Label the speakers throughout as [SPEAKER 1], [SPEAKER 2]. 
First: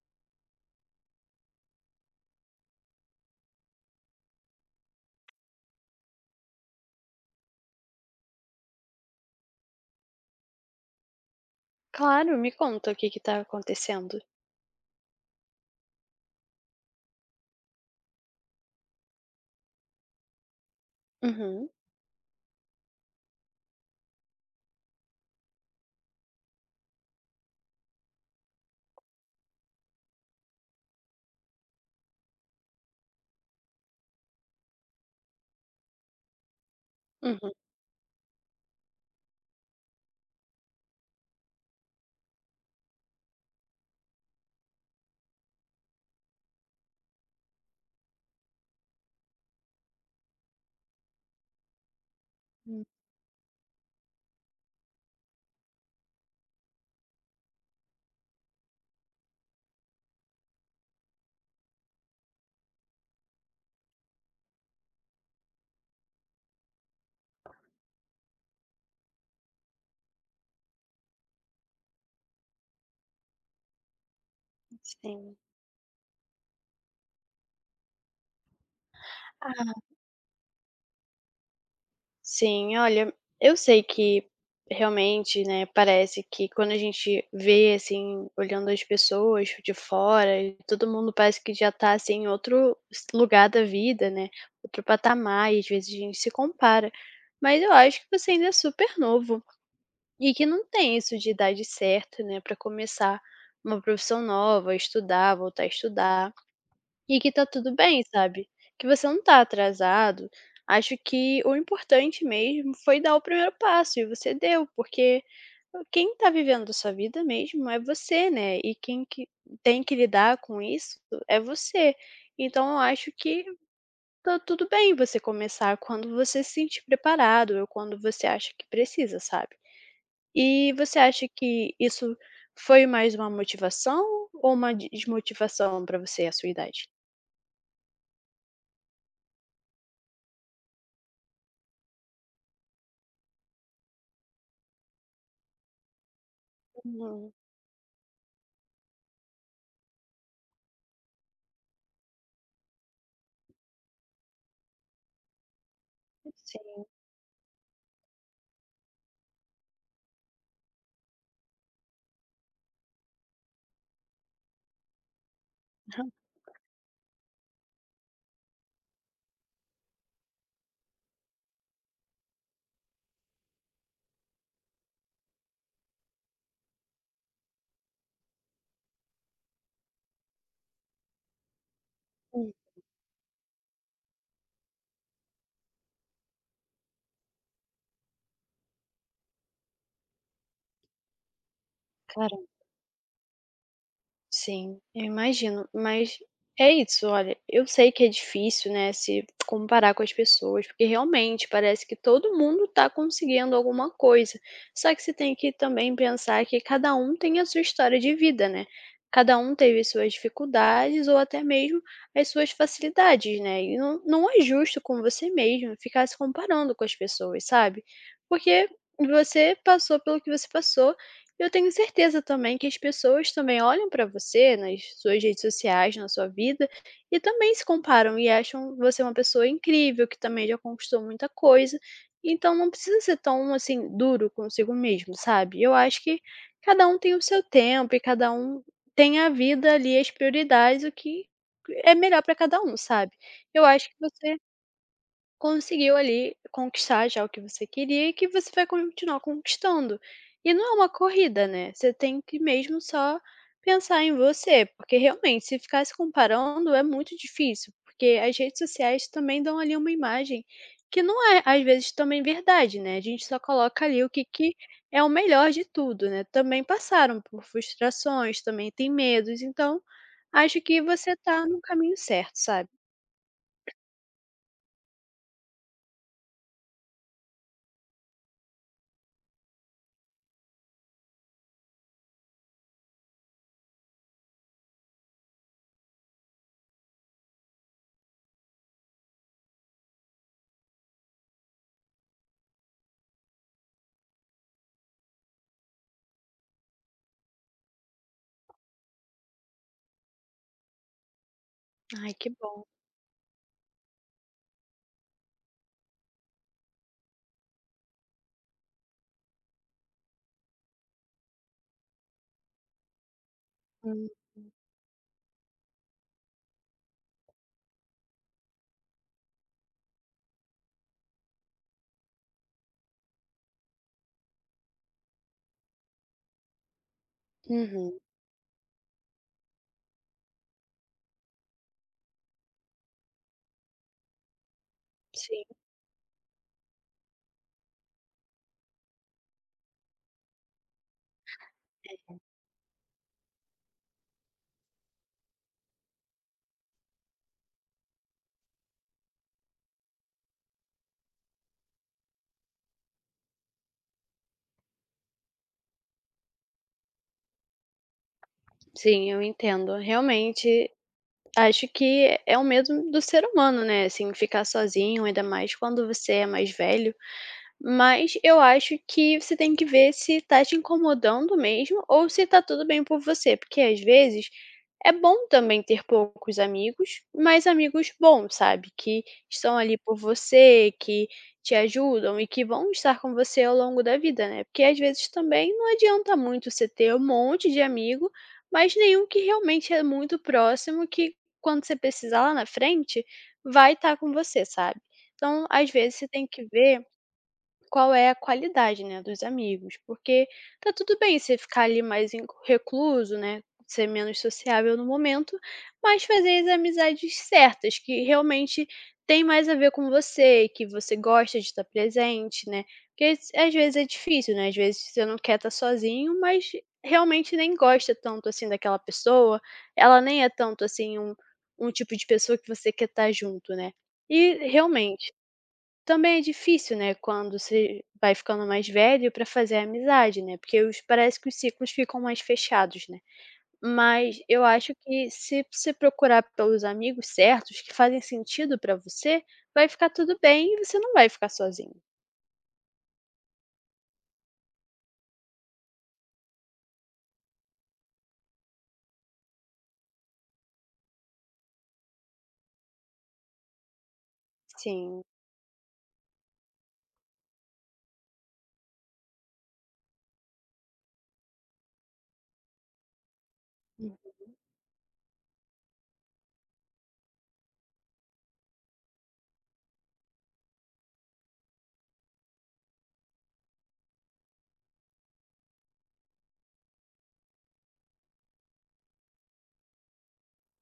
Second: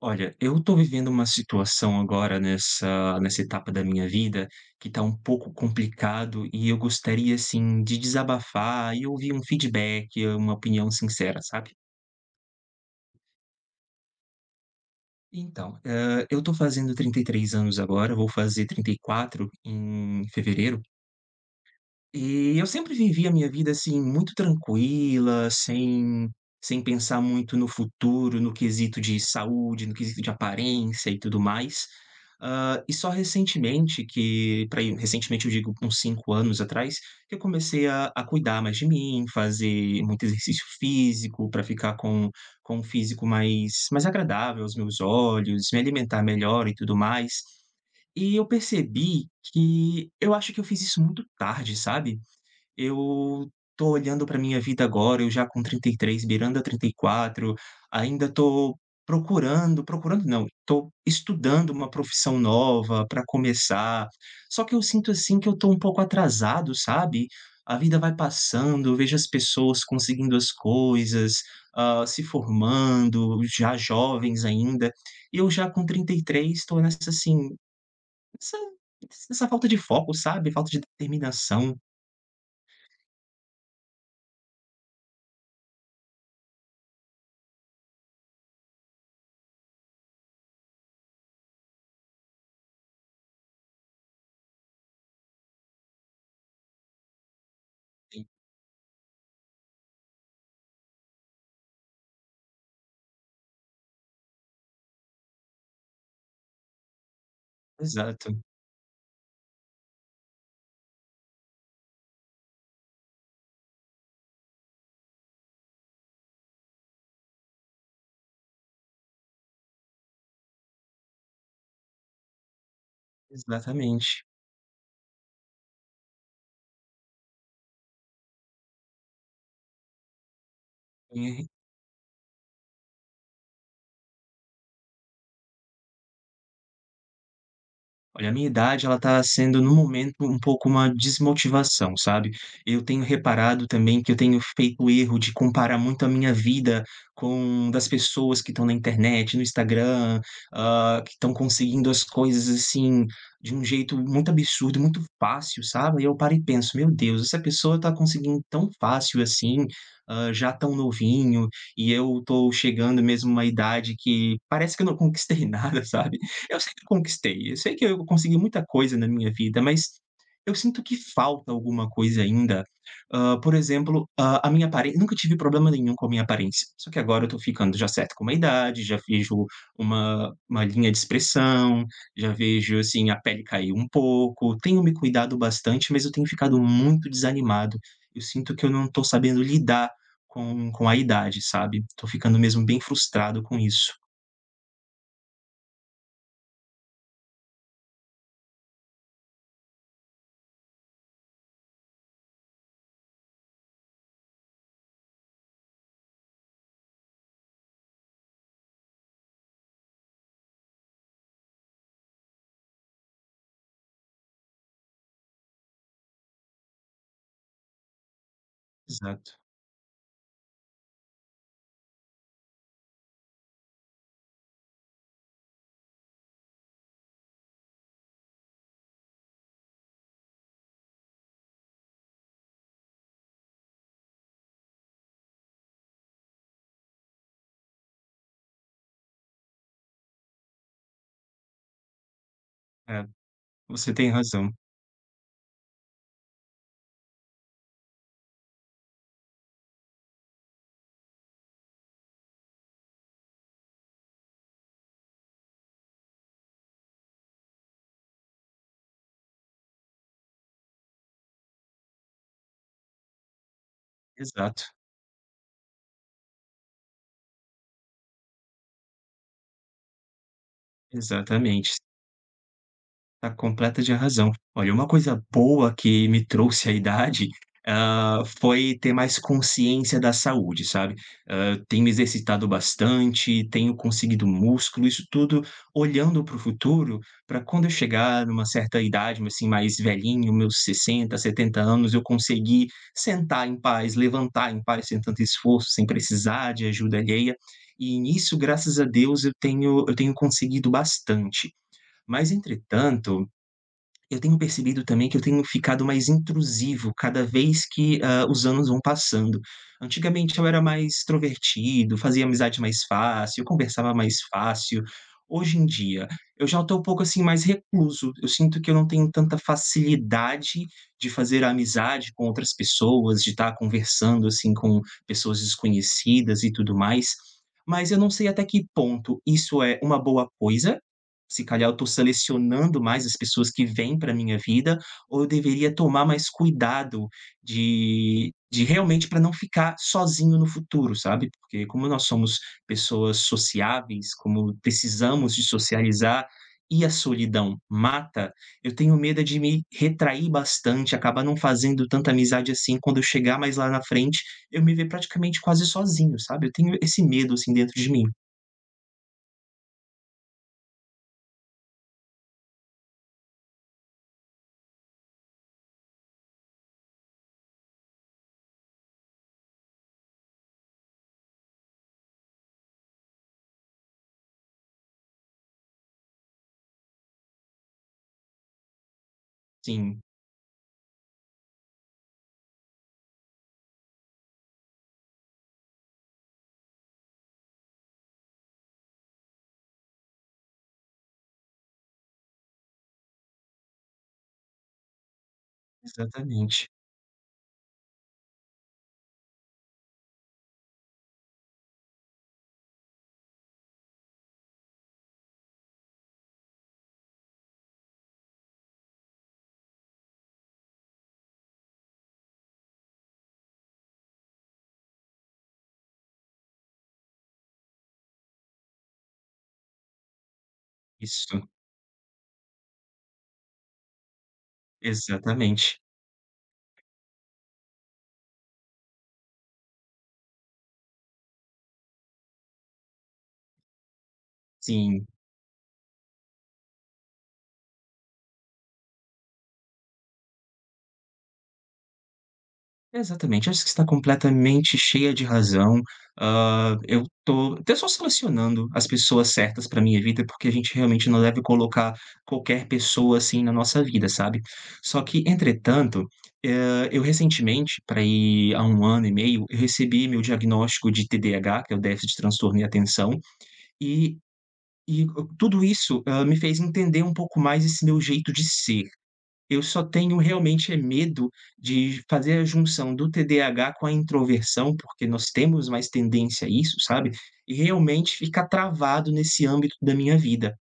[SPEAKER 1] Olha, eu tô vivendo uma situação agora nessa etapa da minha vida que tá um pouco complicado e eu gostaria, assim, de desabafar e ouvir um feedback, uma opinião sincera, sabe?
[SPEAKER 2] Claro, me conta o que que tá acontecendo.
[SPEAKER 1] Então, eu tô fazendo 33 anos agora, vou fazer 34 em fevereiro.
[SPEAKER 2] Uhum,
[SPEAKER 1] E eu sempre vivi a minha vida, assim, muito tranquila, sem pensar muito no futuro, no quesito de saúde, no quesito de aparência e tudo mais. E só recentemente, que pra recentemente eu digo uns 5 anos atrás, que eu
[SPEAKER 2] uhum.
[SPEAKER 1] comecei a cuidar mais de mim, fazer muito exercício físico para ficar com um físico mais agradável aos meus olhos, me alimentar melhor e tudo mais. E eu percebi que eu acho que eu fiz isso muito tarde, sabe?
[SPEAKER 2] Hum.
[SPEAKER 1] Eu tô olhando para minha vida agora, eu já com 33, beirando a 34, ainda tô procurando não, tô estudando uma profissão nova para começar, só que eu sinto, assim, que eu tô um pouco atrasado, sabe. A vida vai passando, eu vejo as pessoas conseguindo as coisas, se formando, já jovens ainda,
[SPEAKER 2] Sim.
[SPEAKER 1] e eu já com 33 tô nessa, assim, nessa nessa falta
[SPEAKER 2] Ah,
[SPEAKER 1] de foco, sabe, falta de determinação.
[SPEAKER 2] sim, Olha, eu sei que realmente, né, parece que quando a gente vê, assim, olhando as pessoas de fora e todo mundo parece que já tá, assim, em outro s lugar da vida, né, outro patamar e às vezes a gente se compara. Mas eu acho que você ainda é super novo e que não tem isso de idade certa, né, pra começar uma profissão nova, estudar, voltar a estudar. E que tá tudo bem,
[SPEAKER 1] Exato.
[SPEAKER 2] sabe? Que você não tá atrasado. Acho que o importante mesmo foi dar o primeiro passo e você deu, porque quem tá vivendo a sua vida mesmo é você, né? E quem que tem que lidar com isso é você. Então eu acho que
[SPEAKER 1] Exatamente.
[SPEAKER 2] tá tudo bem você começar quando você se sentir preparado ou quando você acha que precisa, sabe? E você acha
[SPEAKER 1] E,
[SPEAKER 2] que isso foi mais uma motivação ou uma desmotivação pra você à sua idade?
[SPEAKER 1] olha, a minha idade ela tá sendo no momento um pouco uma desmotivação, sabe. Eu tenho reparado também que eu tenho feito o erro de comparar muito a minha vida
[SPEAKER 2] Uhum.
[SPEAKER 1] com das pessoas que estão na internet, no Instagram, que estão conseguindo as coisas, assim, de um jeito muito absurdo, muito fácil, sabe. Aí eu paro e penso: "Meu Deus, essa pessoa tá conseguindo tão fácil assim, já tão novinho, e eu tô chegando mesmo a uma idade que parece que eu não conquistei nada", sabe. Eu sei que eu conquistei, eu sei que eu consegui muita coisa na minha vida, mas eu sinto que falta alguma coisa ainda. Por exemplo, a minha aparen nunca tive problema nenhum com a minha aparência, só que agora eu tô ficando já certo com uma idade, já vejo uma linha de expressão, já
[SPEAKER 2] Hum,
[SPEAKER 1] vejo, assim, a pele cair um pouco. Tenho me cuidado bastante, mas eu tenho ficado muito desanimado. Eu sinto que eu não tô sabendo lidar com a idade, sabe. Tô
[SPEAKER 2] cara,
[SPEAKER 1] ficando mesmo bem frustrado com isso.
[SPEAKER 2] sim, eu imagino, mas é isso, olha, eu sei que é difícil, né, se comparar com as pessoas, porque realmente parece que todo mundo tá conseguindo alguma coisa. Só que você tem que também pensar que cada um tem a sua história de vida, né? Cada um teve suas dificuldades ou até mesmo as suas facilidades, né? E não, não é justo com você mesmo ficar se comparando com as pessoas, sabe? Porque
[SPEAKER 1] Exato.
[SPEAKER 2] você passou pelo que você passou. Eu tenho certeza também que as pessoas também olham para você nas suas redes sociais, na sua vida, e também se comparam e acham você uma pessoa incrível, que também já conquistou muita coisa. Então não precisa ser tão assim duro consigo mesmo, sabe? Eu acho que cada um tem o seu tempo e cada um tem a vida ali, as prioridades, o que é melhor para cada um,
[SPEAKER 1] É,
[SPEAKER 2] sabe? Eu acho
[SPEAKER 1] você
[SPEAKER 2] que
[SPEAKER 1] tem
[SPEAKER 2] você
[SPEAKER 1] razão.
[SPEAKER 2] conseguiu ali conquistar já o que você queria e que você vai continuar conquistando. E não é uma corrida, né, você tem que mesmo só pensar em você, porque realmente se ficar se comparando é muito difícil, porque as redes sociais também dão ali uma imagem que não é às vezes também verdade, né, a gente só coloca ali o que que
[SPEAKER 1] Exato,
[SPEAKER 2] é o melhor de tudo, né. Também passaram por frustrações, também tem medos, então acho que você tá no
[SPEAKER 1] exatamente.
[SPEAKER 2] caminho certo, sabe.
[SPEAKER 1] Tá completa de razão. Olha, uma coisa boa que me trouxe a idade, foi ter mais consciência da saúde, sabe. Tenho me exercitado bastante, tenho conseguido músculo, isso tudo olhando para o futuro, para quando eu chegar numa certa idade, assim, mais velhinho, meus 60, 70 anos, eu conseguir sentar em paz, levantar em paz, sem tanto esforço, sem precisar de ajuda alheia. E nisso, graças a Deus, eu tenho conseguido bastante.
[SPEAKER 2] Ai que
[SPEAKER 1] Mas,
[SPEAKER 2] bom.
[SPEAKER 1] entretanto, eu tenho percebido também que eu tenho ficado mais intrusivo cada vez que, os anos vão passando. Antigamente eu era mais extrovertido, fazia amizade mais fácil, conversava
[SPEAKER 2] Uhum.
[SPEAKER 1] mais fácil. Hoje em dia, eu já estou um pouco, assim, mais recluso. Eu sinto que eu não tenho tanta facilidade de fazer amizade com outras pessoas, de estar conversando, assim, com pessoas desconhecidas e tudo mais. Mas
[SPEAKER 2] Uhum.
[SPEAKER 1] eu não sei até que ponto isso é uma boa coisa. Se calhar eu estou selecionando mais as pessoas que vêm para minha vida, ou eu
[SPEAKER 2] Sim,
[SPEAKER 1] deveria tomar mais cuidado de realmente, para não ficar sozinho no futuro, sabe, porque como nós
[SPEAKER 2] é.
[SPEAKER 1] somos pessoas sociáveis, como precisamos de socializar e a solidão mata, eu tenho medo é de me retrair bastante, acabar não fazendo tanta amizade assim, quando eu chegar mais lá na frente, eu me ver praticamente quase sozinho, sabe, eu tenho esse medo, assim, dentro de mim.
[SPEAKER 2] Sim, eu entendo. Realmente, acho que é o medo do ser humano, né, assim, ficar sozinho, ainda mais quando você é mais velho. Mas eu acho que você tem que ver se tá te incomodando mesmo ou se tá tudo bem por você, porque às vezes é bom também ter poucos amigos, mas amigos bons, sabe, que estão ali por
[SPEAKER 1] Sim,
[SPEAKER 2] você, que te ajudam e que vão estar com você ao longo da vida, né. Porque às vezes também não adianta muito você ter um monte de amigo, mas nenhum que realmente é muito próximo, que quando você precisar lá na frente, vai estar com você, sabe. Então, às vezes, você tem que
[SPEAKER 1] exatamente.
[SPEAKER 2] ver qual é a qualidade, né, dos amigos, porque tá tudo bem você ficar ali mais em recluso, né, ser menos sociável no momento, mas fazer as amizades certas, que realmente tem mais a ver com você, que você gosta de estar presente, né, porque às vezes é difícil, né, às vezes você não quer estar sozinho, mas realmente nem gosta tanto, assim, daquela pessoa, ela nem é tanto, assim, um
[SPEAKER 1] Isso.
[SPEAKER 2] um tipo de pessoa que você quer estar junto, né. E, realmente,
[SPEAKER 1] Exatamente,
[SPEAKER 2] também é difícil, né, quando você vai ficando mais velho para fazer amizade, né, porque os parece que os ciclos ficam mais fechados, né. Mas eu acho
[SPEAKER 1] sim,
[SPEAKER 2] que se você procurar pelos amigos certos, que fazem sentido para você, vai ficar tudo bem e você não vai ficar sozinho.
[SPEAKER 1] exatamente. Acho que você está completamente cheia de razão. Eu tô até só selecionando as pessoas certas para minha vida, porque a gente realmente não deve colocar qualquer pessoa, assim, na nossa vida, sabe.
[SPEAKER 2] Sim.
[SPEAKER 1] Só que, entretanto, eu recentemente, para ir há 1 ano e meio, eu recebi meu diagnóstico de TDAH, que é o déficit de transtorno e atenção,
[SPEAKER 2] Hum,
[SPEAKER 1] e e tudo isso, me fez entender um pouco mais esse meu jeito de ser. Eu só tenho realmente é medo de fazer a junção do TDAH com a introversão, porque nós temos mais tendência a isso, sabe, e realmente ficar travado nesse âmbito da minha vida.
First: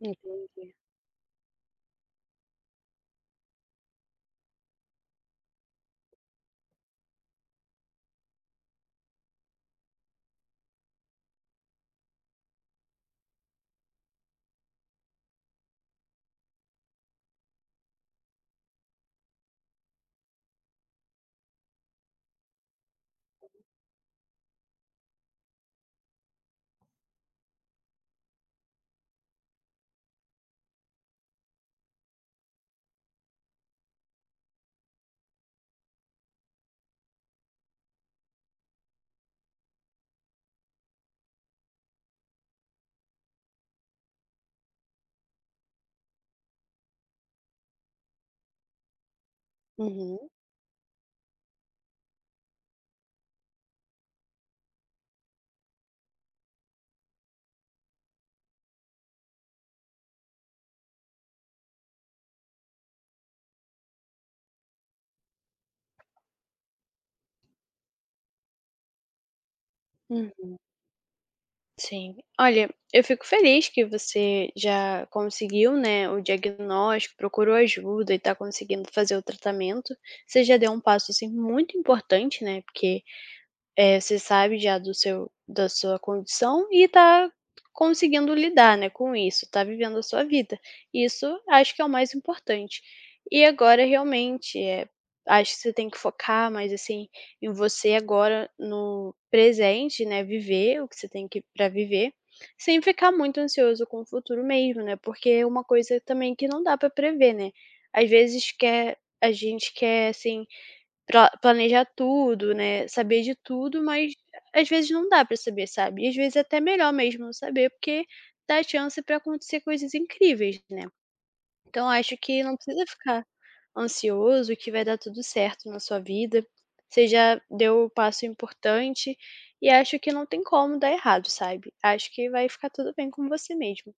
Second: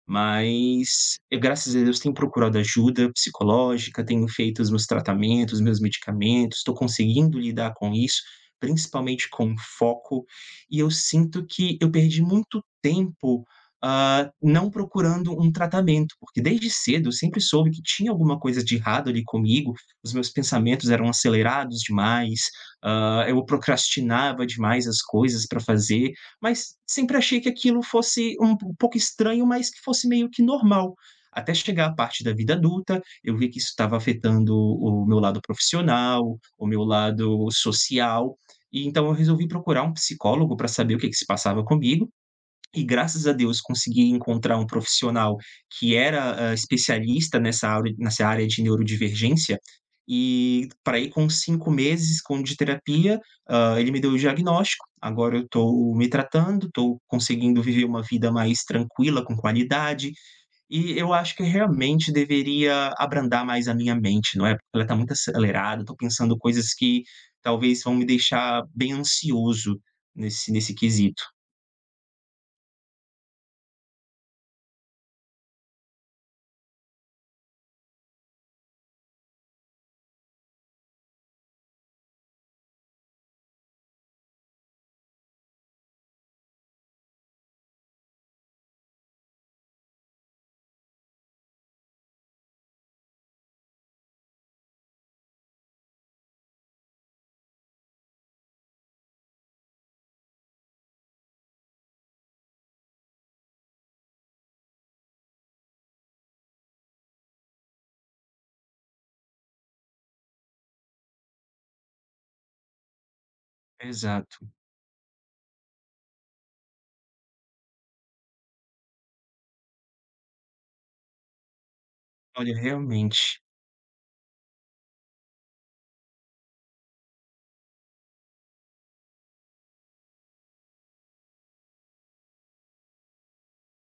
[SPEAKER 2] entendi.
[SPEAKER 1] Mas eu, graças a Deus, tenho procurado ajuda psicológica, tenho feito os meus tratamentos, meus medicamentos, estou conseguindo lidar com isso, principalmente com foco, e eu sinto que eu perdi muito tempo, não procurando um tratamento, porque desde cedo eu sempre soube que tinha alguma coisa de errado ali comigo, os meus pensamentos eram acelerados demais, eu procrastinava demais as coisas para fazer, mas sempre achei que aquilo fosse um pouco estranho, mas que fosse meio que normal. Até chegar à parte da vida adulta, eu vi que isso estava afetando o meu lado profissional, o meu lado social, e então eu resolvi procurar um psicólogo para saber o que que se passava comigo. E graças a Deus consegui encontrar um profissional que era, especialista nessa área de neurodivergência,
[SPEAKER 2] Uhum,
[SPEAKER 1] e para ir com 5 meses com de terapia, ele me deu o diagnóstico, agora eu estou me tratando, estou conseguindo viver uma vida mais tranquila, com qualidade, e eu acho que realmente deveria abrandar mais a minha mente, não é, porque ela está muito acelerada, estou pensando coisas que talvez vão me deixar bem ansioso
[SPEAKER 2] uhum.
[SPEAKER 1] nesse quesito.
[SPEAKER 2] Sim. Olha, eu fico feliz que você já conseguiu, né, o diagnóstico, procurou ajuda e está conseguindo fazer o tratamento. Você já deu um passo, assim, muito importante, né, porque eh, você sabe já do seu da sua condição e tá conseguindo lidar, né, com isso, tá vivendo a sua vida. Isso acho que é o mais importante. E agora realmente, eh, acho que você tem que focar mais, assim, em você agora no presente, né, viver o que você tem que para viver, sem ficar muito ansioso com o futuro mesmo, né, porque é uma coisa também que não dá para prever, né. Às vezes quer a gente quer, assim, pra planejar tudo, né, saber de tudo, mas
[SPEAKER 1] Exato.
[SPEAKER 2] às vezes não dá pra saber, sabe. E às vezes é até melhor mesmo não saber, porque dá chance pra acontecer coisas incríveis, né. Então acho que não
[SPEAKER 1] Olha,
[SPEAKER 2] precisa ficar
[SPEAKER 1] realmente.
[SPEAKER 2] ansioso que vai dar tudo certo na sua vida. Você já deu o passo importante e acho que não tem como dar errado, sabe. Acho que vai ficar tudo bem com você mesmo.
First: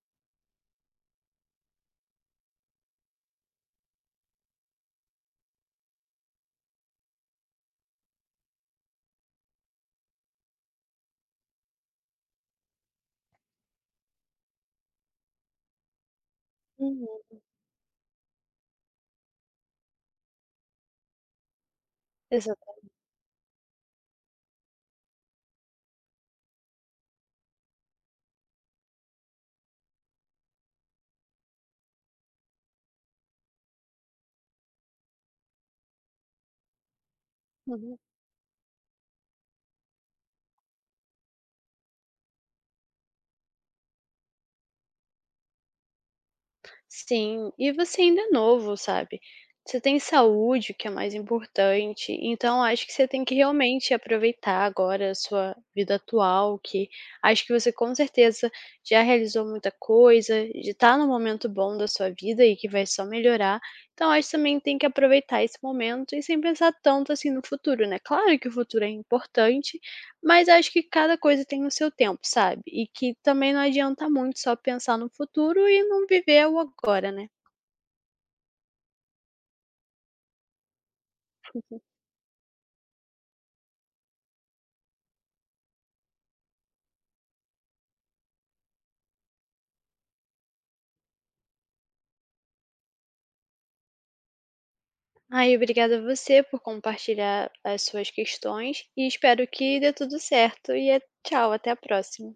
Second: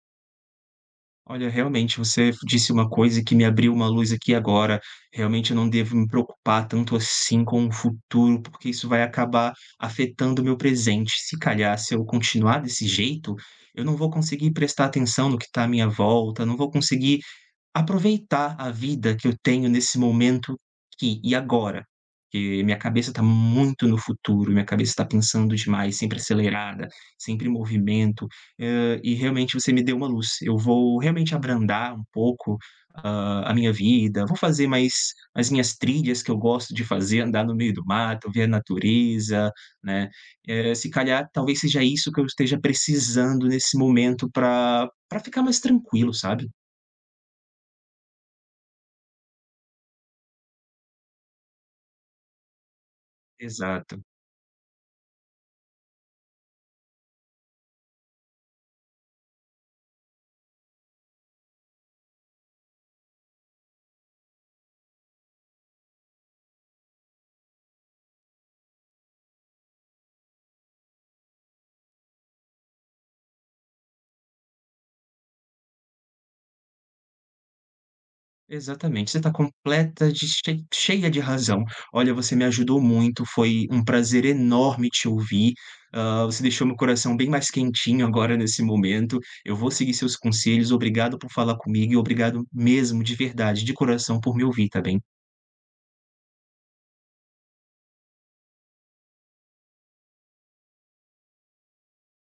[SPEAKER 1] Olha, realmente, você disse uma coisa que me abriu uma luz aqui agora. Realmente eu não devo me preocupar tanto assim com o futuro, porque isso vai acabar afetando o meu presente. Se calhar, se eu continuar desse jeito, eu não vou conseguir prestar atenção no que está à minha volta, não vou conseguir
[SPEAKER 2] Uhum,
[SPEAKER 1] aproveitar a vida que eu tenho nesse momento aqui e agora, porque
[SPEAKER 2] exata
[SPEAKER 1] minha cabeça está muito no futuro, minha cabeça está pensando demais, sempre acelerada, sempre em movimento, e realmente você me deu uma luz. Eu vou realmente abrandar um pouco, a minha vida, vou fazer mais as minhas trilhas que eu gosto de fazer, andar no meio do
[SPEAKER 2] uhum.
[SPEAKER 1] mato, ver a natureza, né, se calhar talvez seja isso que eu esteja precisando nesse momento para ficar mais tranquilo, sabe.
[SPEAKER 2] Sim, e você ainda é novo, sabe. Você tem saúde, que é mais importante, então acho que você tem que realmente
[SPEAKER 1] Exato.
[SPEAKER 2] aproveitar agora a sua vida atual, que acho que você com certeza já realizou muita coisa, já tá num momento bom da sua vida e que vai só melhorar. Então acho que também tem que aproveitar esse momento e sem pensar tanto assim no futuro, né. Claro que o futuro é importante, mas acho que cada coisa tem o seu tempo, sabe, e que também não adianta muito só pensar no futuro e não viver o agora, né.
[SPEAKER 1] Exatamente, você está completa de cheia de razão. Olha, você me ajudou muito, foi um prazer enorme te ouvir, você deixou meu coração bem mais quentinho agora nesse momento. Eu vou seguir seus conselhos, obrigado por falar comigo e obrigado mesmo, de verdade, de coração, por me ouvir, tá bem?
[SPEAKER 2] Aí, obrigada a você por compartilhar as suas questões e espero que dê tudo certo e a tchau, até a próxima.